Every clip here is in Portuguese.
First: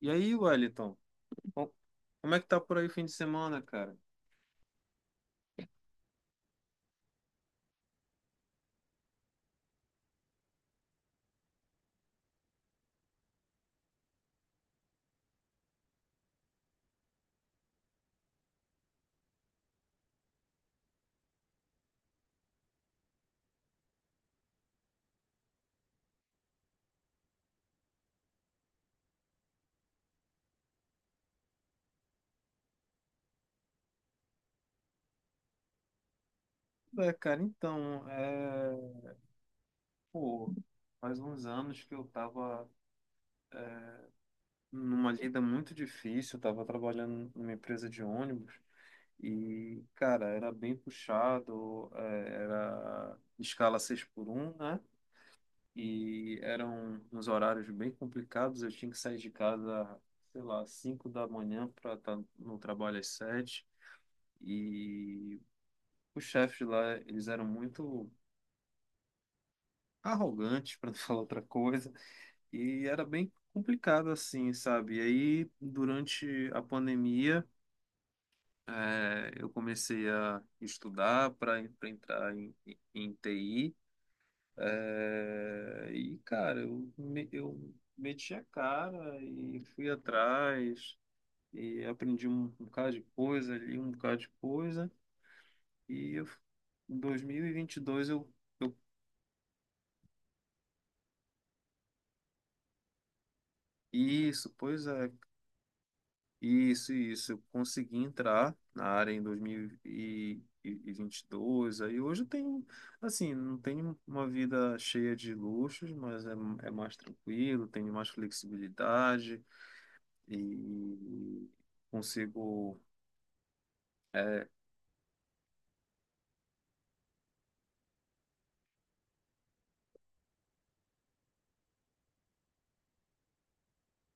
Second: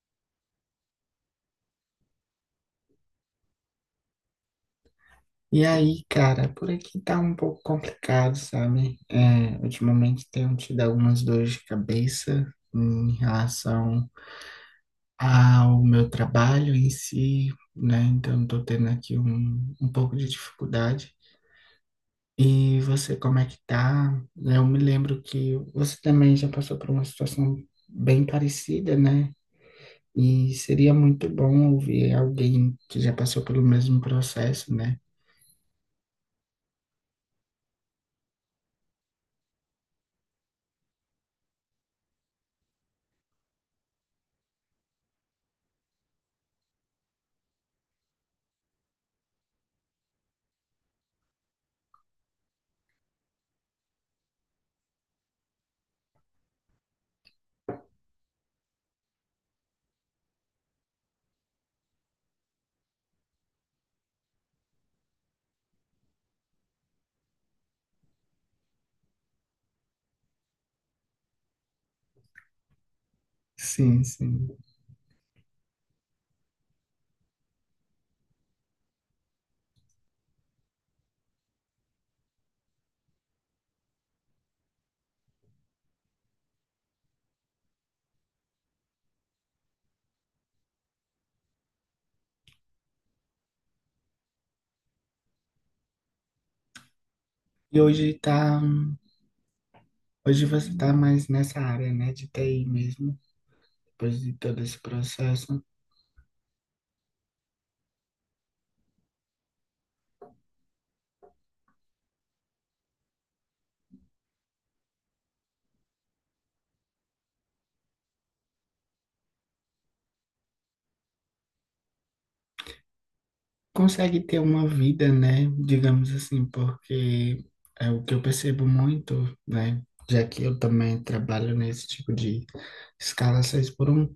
E aí, Wellington, co- como é que tá por aí o fim de semana, cara? E aí, cara, por aqui tá um pouco complicado, sabe? Ultimamente tenho tido algumas dores de cabeça em relação ao meu trabalho em si, né? Então, tô tendo aqui um pouco de dificuldade. E você, como é que tá? Eu me lembro que você também já passou por uma situação bem parecida, né? E seria muito bom ouvir alguém que já passou pelo mesmo processo, né? É, cara, então, é... Pô, faz uns anos que eu tava numa lida muito difícil, eu tava trabalhando numa empresa de ônibus e, cara, era bem puxado, era escala 6 por um, né? E eram uns horários bem complicados, eu tinha que sair de casa, sei lá, 5 da manhã para estar no trabalho às 7 E Os chefes lá, eles eram muito arrogantes, para não falar outra coisa, e era bem Sim, complicado sim. assim, sabe? E aí, durante a pandemia, eu comecei a estudar para entrar em, em TI, e, cara, eu meti a cara e fui atrás, e aprendi um bocado de coisa ali, um bocado de coisa, e eu, em E 2022 hoje eu tá. eu Hoje você está mais nessa área, né, de TI mesmo, depois de isso, todo esse pois é. processo. Isso, isso. Eu consegui entrar na área em 2022. Aí hoje eu tenho, assim, não tenho uma vida cheia de luxos, mas é mais tranquilo, tenho mais flexibilidade e consigo. Consegue ter É, uma vida, né, digamos assim, porque é o que eu percebo muito, né, já que eu também trabalho nesse tipo de escala 6 por um,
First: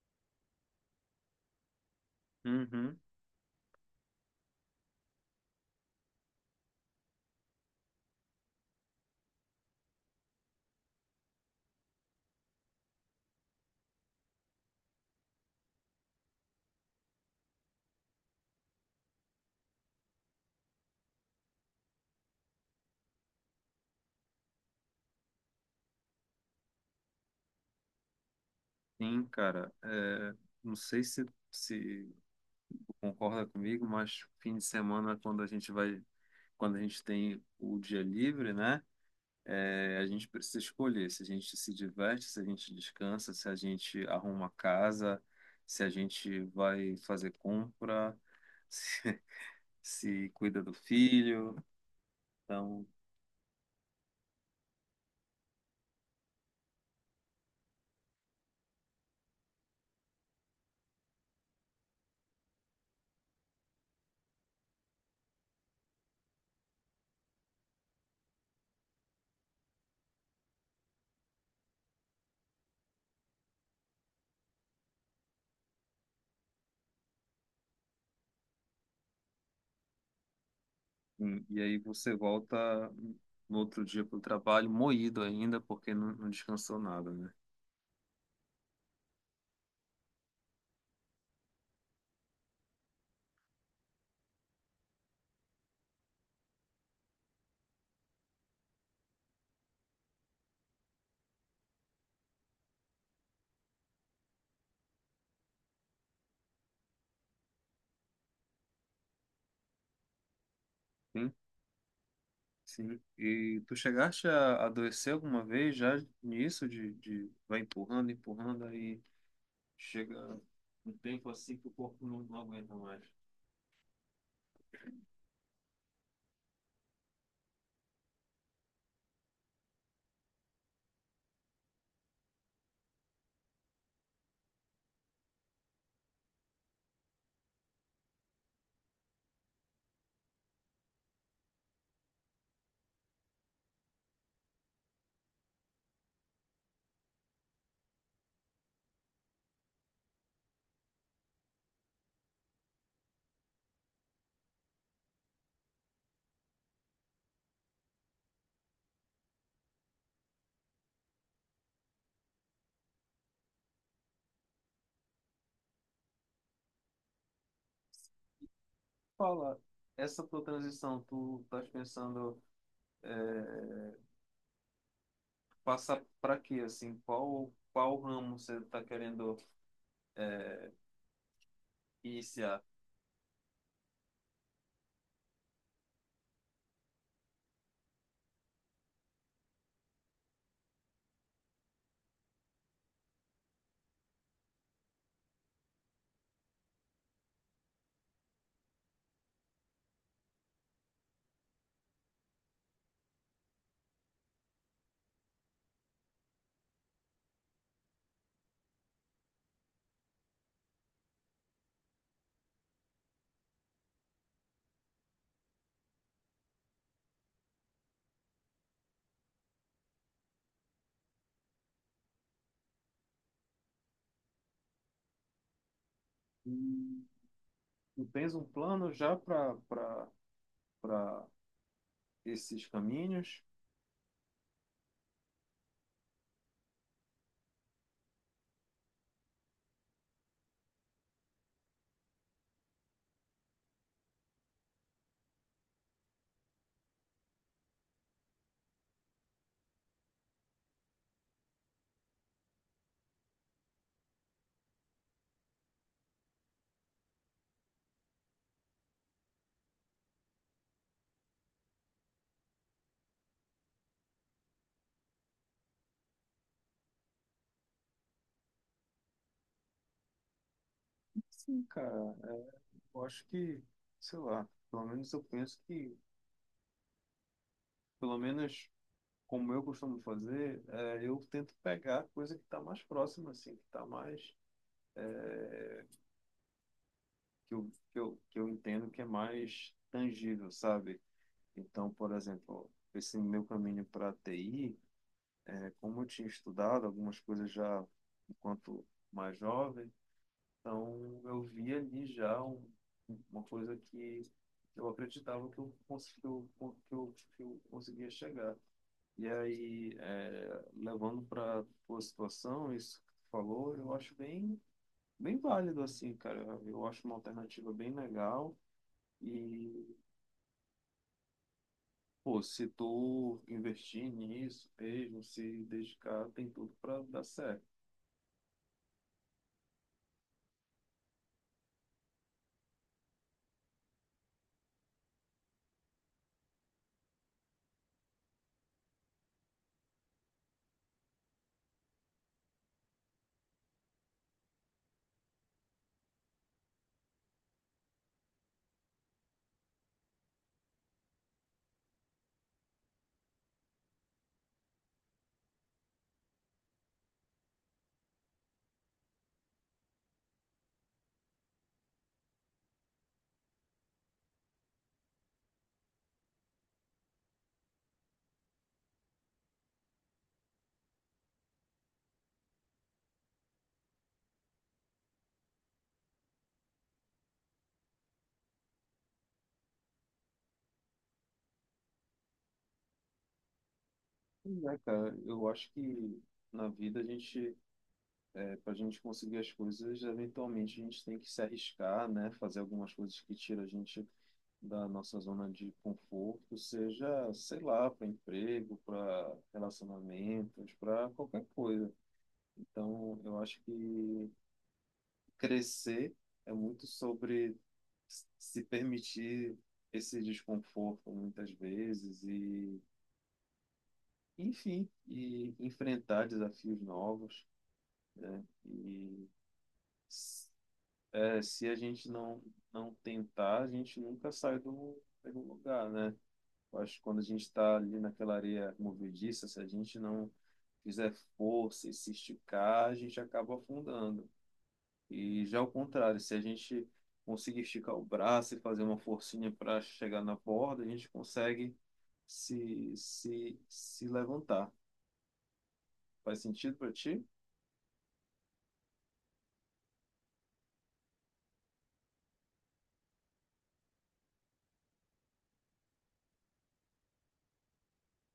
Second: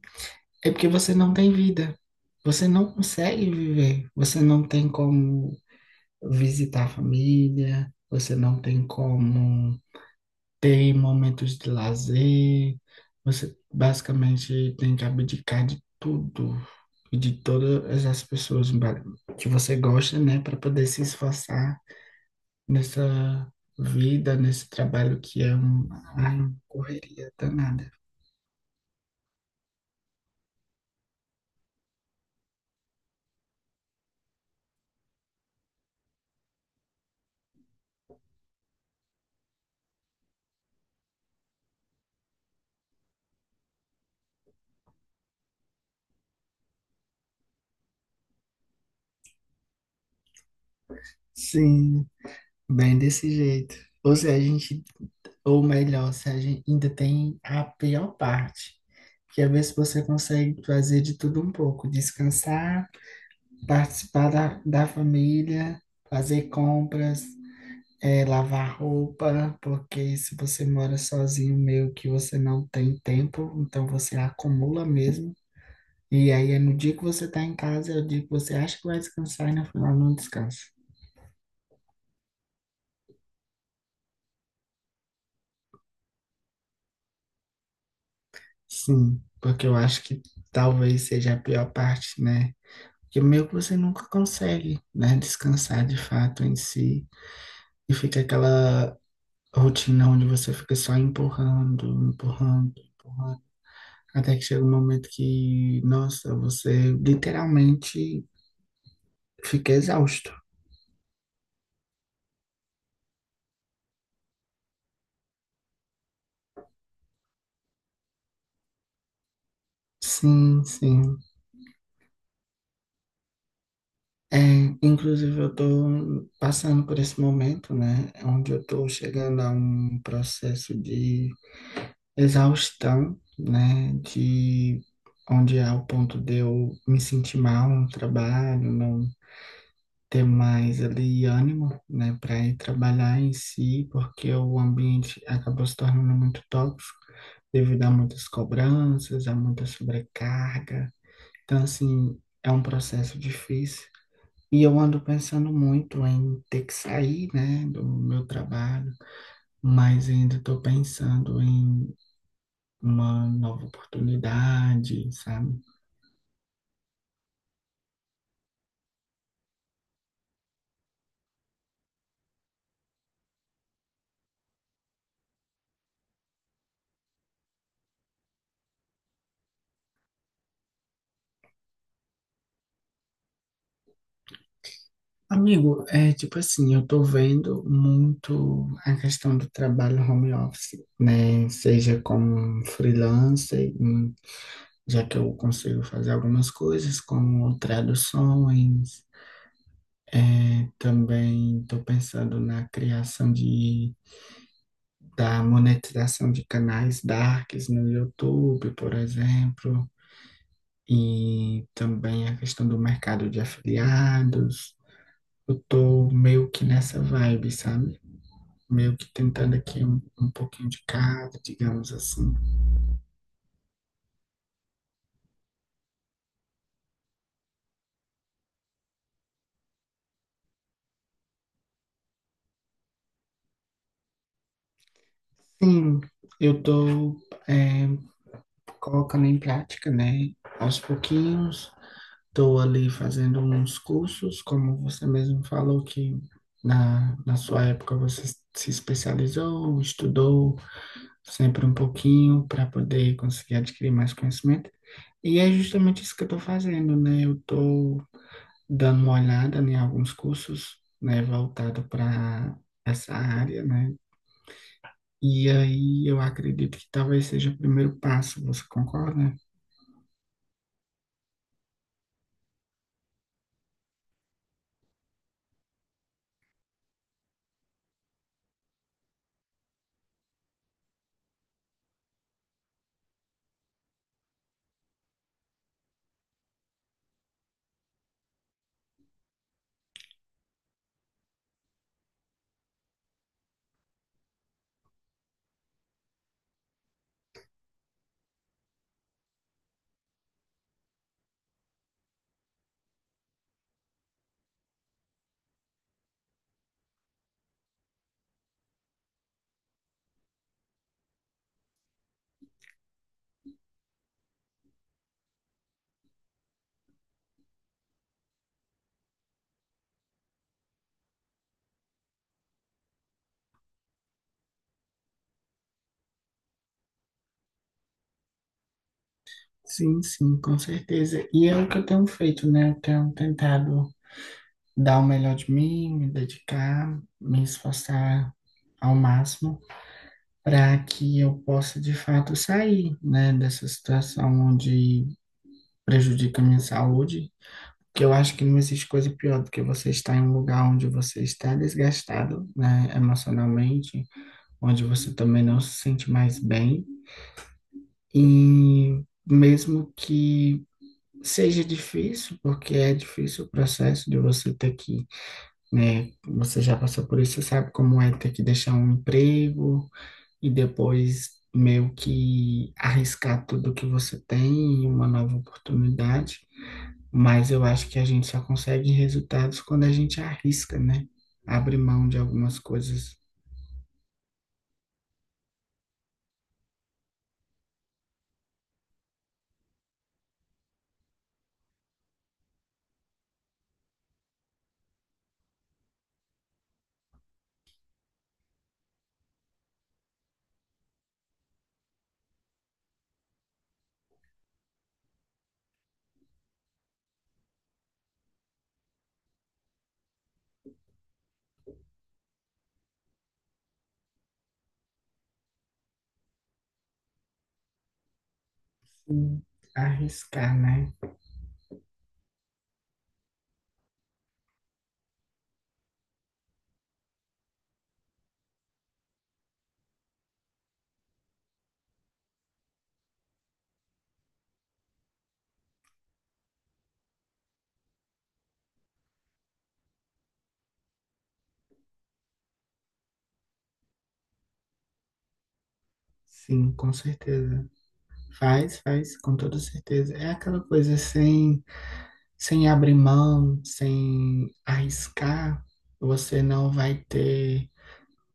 é porque você não tem vida. Você não uhum, consegue viver, você não tem como visitar a família, você não tem como ter momentos de lazer, você basicamente tem que abdicar de tudo e de todas as pessoas que você gosta, né, para poder se esforçar nessa vida, nesse trabalho que é ai, uma correria danada. sim, cara. Não sei se tu concorda comigo, mas fim de semana, quando a gente vai, quando a gente tem o dia livre, né? É, a gente precisa escolher se a gente se diverte, se a gente descansa, se a gente arruma casa, se a gente vai fazer compra, se, se cuida do filho. Sim, Então, bem desse jeito. Ou se a gente, ou melhor, se a gente ainda tem a pior parte, que é ver se você consegue fazer de tudo um pouco, descansar, participar da família, fazer compras, lavar roupa, porque se você mora sozinho, meio que você não tem tempo, então você acumula mesmo. E aí é no dia que você tá em casa, é o dia que você acha que vai descansar e no final não descansa. E aí você volta no outro dia para o trabalho moído ainda, porque não descansou nada, né? Sim, porque eu acho que talvez seja a pior parte, né? Que meio que você nunca consegue, né, descansar de fato em si. E fica aquela rotina onde você fica só empurrando, empurrando, empurrando. Até que chega um momento que, nossa, você literalmente fica exausto. Sim, sim. E tu chegaste a adoecer alguma vez já nisso, de vai empurrando, empurrando, aí chega Sim, um sim. tempo assim que o corpo não aguenta mais. É, inclusive, eu estou passando por esse momento, né, onde eu estou chegando a um processo de exaustão, né, de onde é o ponto de eu me sentir mal no trabalho, não ter mais ali ânimo, né, para ir trabalhar em si, porque o ambiente acabou se tornando muito tóxico, devido a muitas cobranças, a muita sobrecarga. Então, assim, é um processo difícil. E eu ando pensando muito em ter que sair, né, do meu trabalho, mas ainda estou pensando em uma nova oportunidade, sabe? Fala, essa tua transição, tu estás pensando é, passar para quê, assim, qual qual ramo você está querendo iniciar? Amigo, é tipo assim, eu tô vendo muito a questão do trabalho home office, né? Seja como um freelancer, já que eu consigo fazer algumas coisas como traduções. É, também estou pensando na criação de, da monetização de canais darks no YouTube, por exemplo, e também a questão do mercado de afiliados. Eu estou meio que nessa vibe, sabe? Meio que tentando aqui um pouquinho de cada, digamos assim. E tu tens um plano já para esses caminhos? Sim, eu estou colocando em prática, né? Aos pouquinhos. Estou ali fazendo uns cursos, como você mesmo falou que na sua época você se especializou, estudou sempre um pouquinho para poder conseguir adquirir mais conhecimento. E é justamente isso que eu estou fazendo, né? Eu estou dando uma olhada em alguns cursos, né, voltado para essa área, né? E aí eu acredito que talvez seja o primeiro passo, você concorda? Sim, cara, é, eu acho que, sei lá, pelo menos eu penso que, pelo menos como eu costumo fazer, eu tento pegar a coisa que está mais próxima, assim, que está mais que eu entendo que é mais tangível, sabe? Então, por exemplo, esse meu caminho para TI, né, como eu tinha estudado algumas coisas já enquanto mais jovem, então eu vi ali uma coisa que eu acreditava que que eu conseguia chegar. E aí, levando para a situação, isso que tu falou, bem válido, assim, cara. Eu acho uma alternativa bem legal. E pô, se tu investir nisso mesmo, se dedicar, tem tudo para dar certo. Sim, sim, com certeza. E é o que eu tenho feito, né? Eu tenho tentado dar o melhor de mim, me dedicar, me esforçar ao máximo para que eu possa de fato sair, né, dessa situação onde prejudica a minha saúde. Que eu acho que não existe coisa pior do que você estar em um lugar onde você está desgastado, né, emocionalmente, onde você também não se sente mais bem, e mesmo que seja difícil, porque é difícil o processo de você ter que, né, você já passou por isso, você sabe como é ter que deixar um emprego e depois meio que arriscar tudo que você tem em uma nova oportunidade. Mas eu acho que a gente só consegue resultados quando a gente arrisca, né? Abre mão de algumas coisas. Pois é, cara, eu acho que na vida a gente, para a gente conseguir as coisas, eventualmente a gente tem que se arriscar, né? Fazer algumas coisas que tiram a gente da nossa zona de conforto, seja, sei lá, para emprego, para relacionamentos, para qualquer coisa. Então, eu acho que crescer é muito sobre se permitir esse desconforto muitas vezes enfim, e enfrentar desafios novos, né? Sim, arriscar, né? Se a gente não tentar, a gente nunca sai do lugar, né? Eu acho que quando a gente está ali naquela areia movediça, se a gente não fizer força e se esticar, a gente acaba afundando. E já ao contrário, se a gente conseguir esticar o braço e fazer uma forcinha para chegar na borda, a gente consegue se levantar. Faz Sim, sentido para com ti? certeza. Faz, faz, com toda certeza. É aquela coisa sem abrir mão, sem arriscar, você não vai ter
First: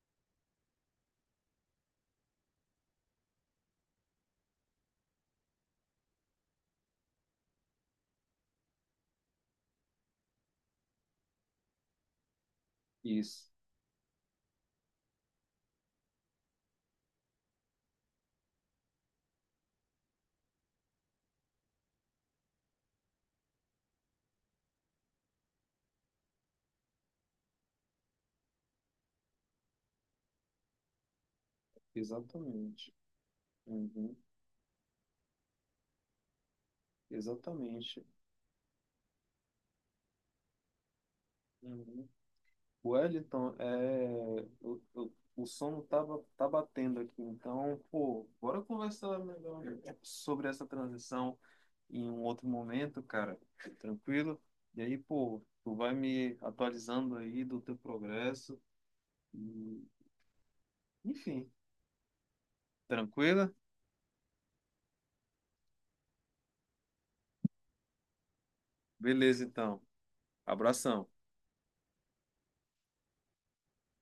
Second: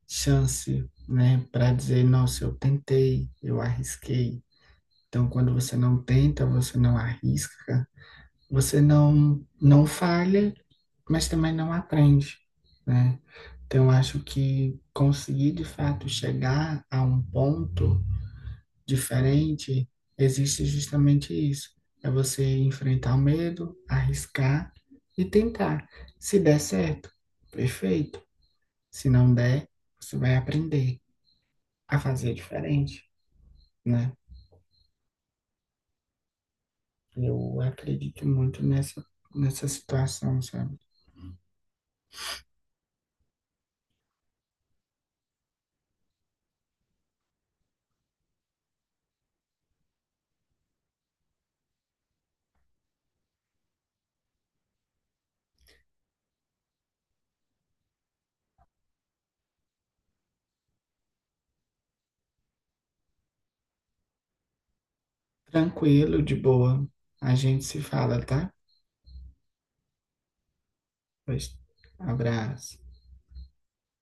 chance, né, para dizer, nossa, eu tentei, eu arrisquei. Então, quando você não tenta, você não arrisca, você não falha, mas também não aprende, né? Isso, Então, eu acho que conseguir de fato chegar a um ponto diferente, existe justamente isso. É você enfrentar o medo, arriscar e tentar. Se der certo, perfeito. Se não der, você vai aprender a fazer exatamente. diferente, né? Uhum, Eu exatamente. acredito muito nessa situação, sabe? Uhum. Wellington, é, o sono tá, tá batendo aqui, então, pô, bora conversar melhor sobre essa transição em um outro momento, cara, tranquilo. E aí, pô, tu vai me atualizando aí do teu progresso. E, enfim, tranquila? Tranquilo, de boa. A gente se fala, tá? Beleza, então. Abração. Pois, abraço.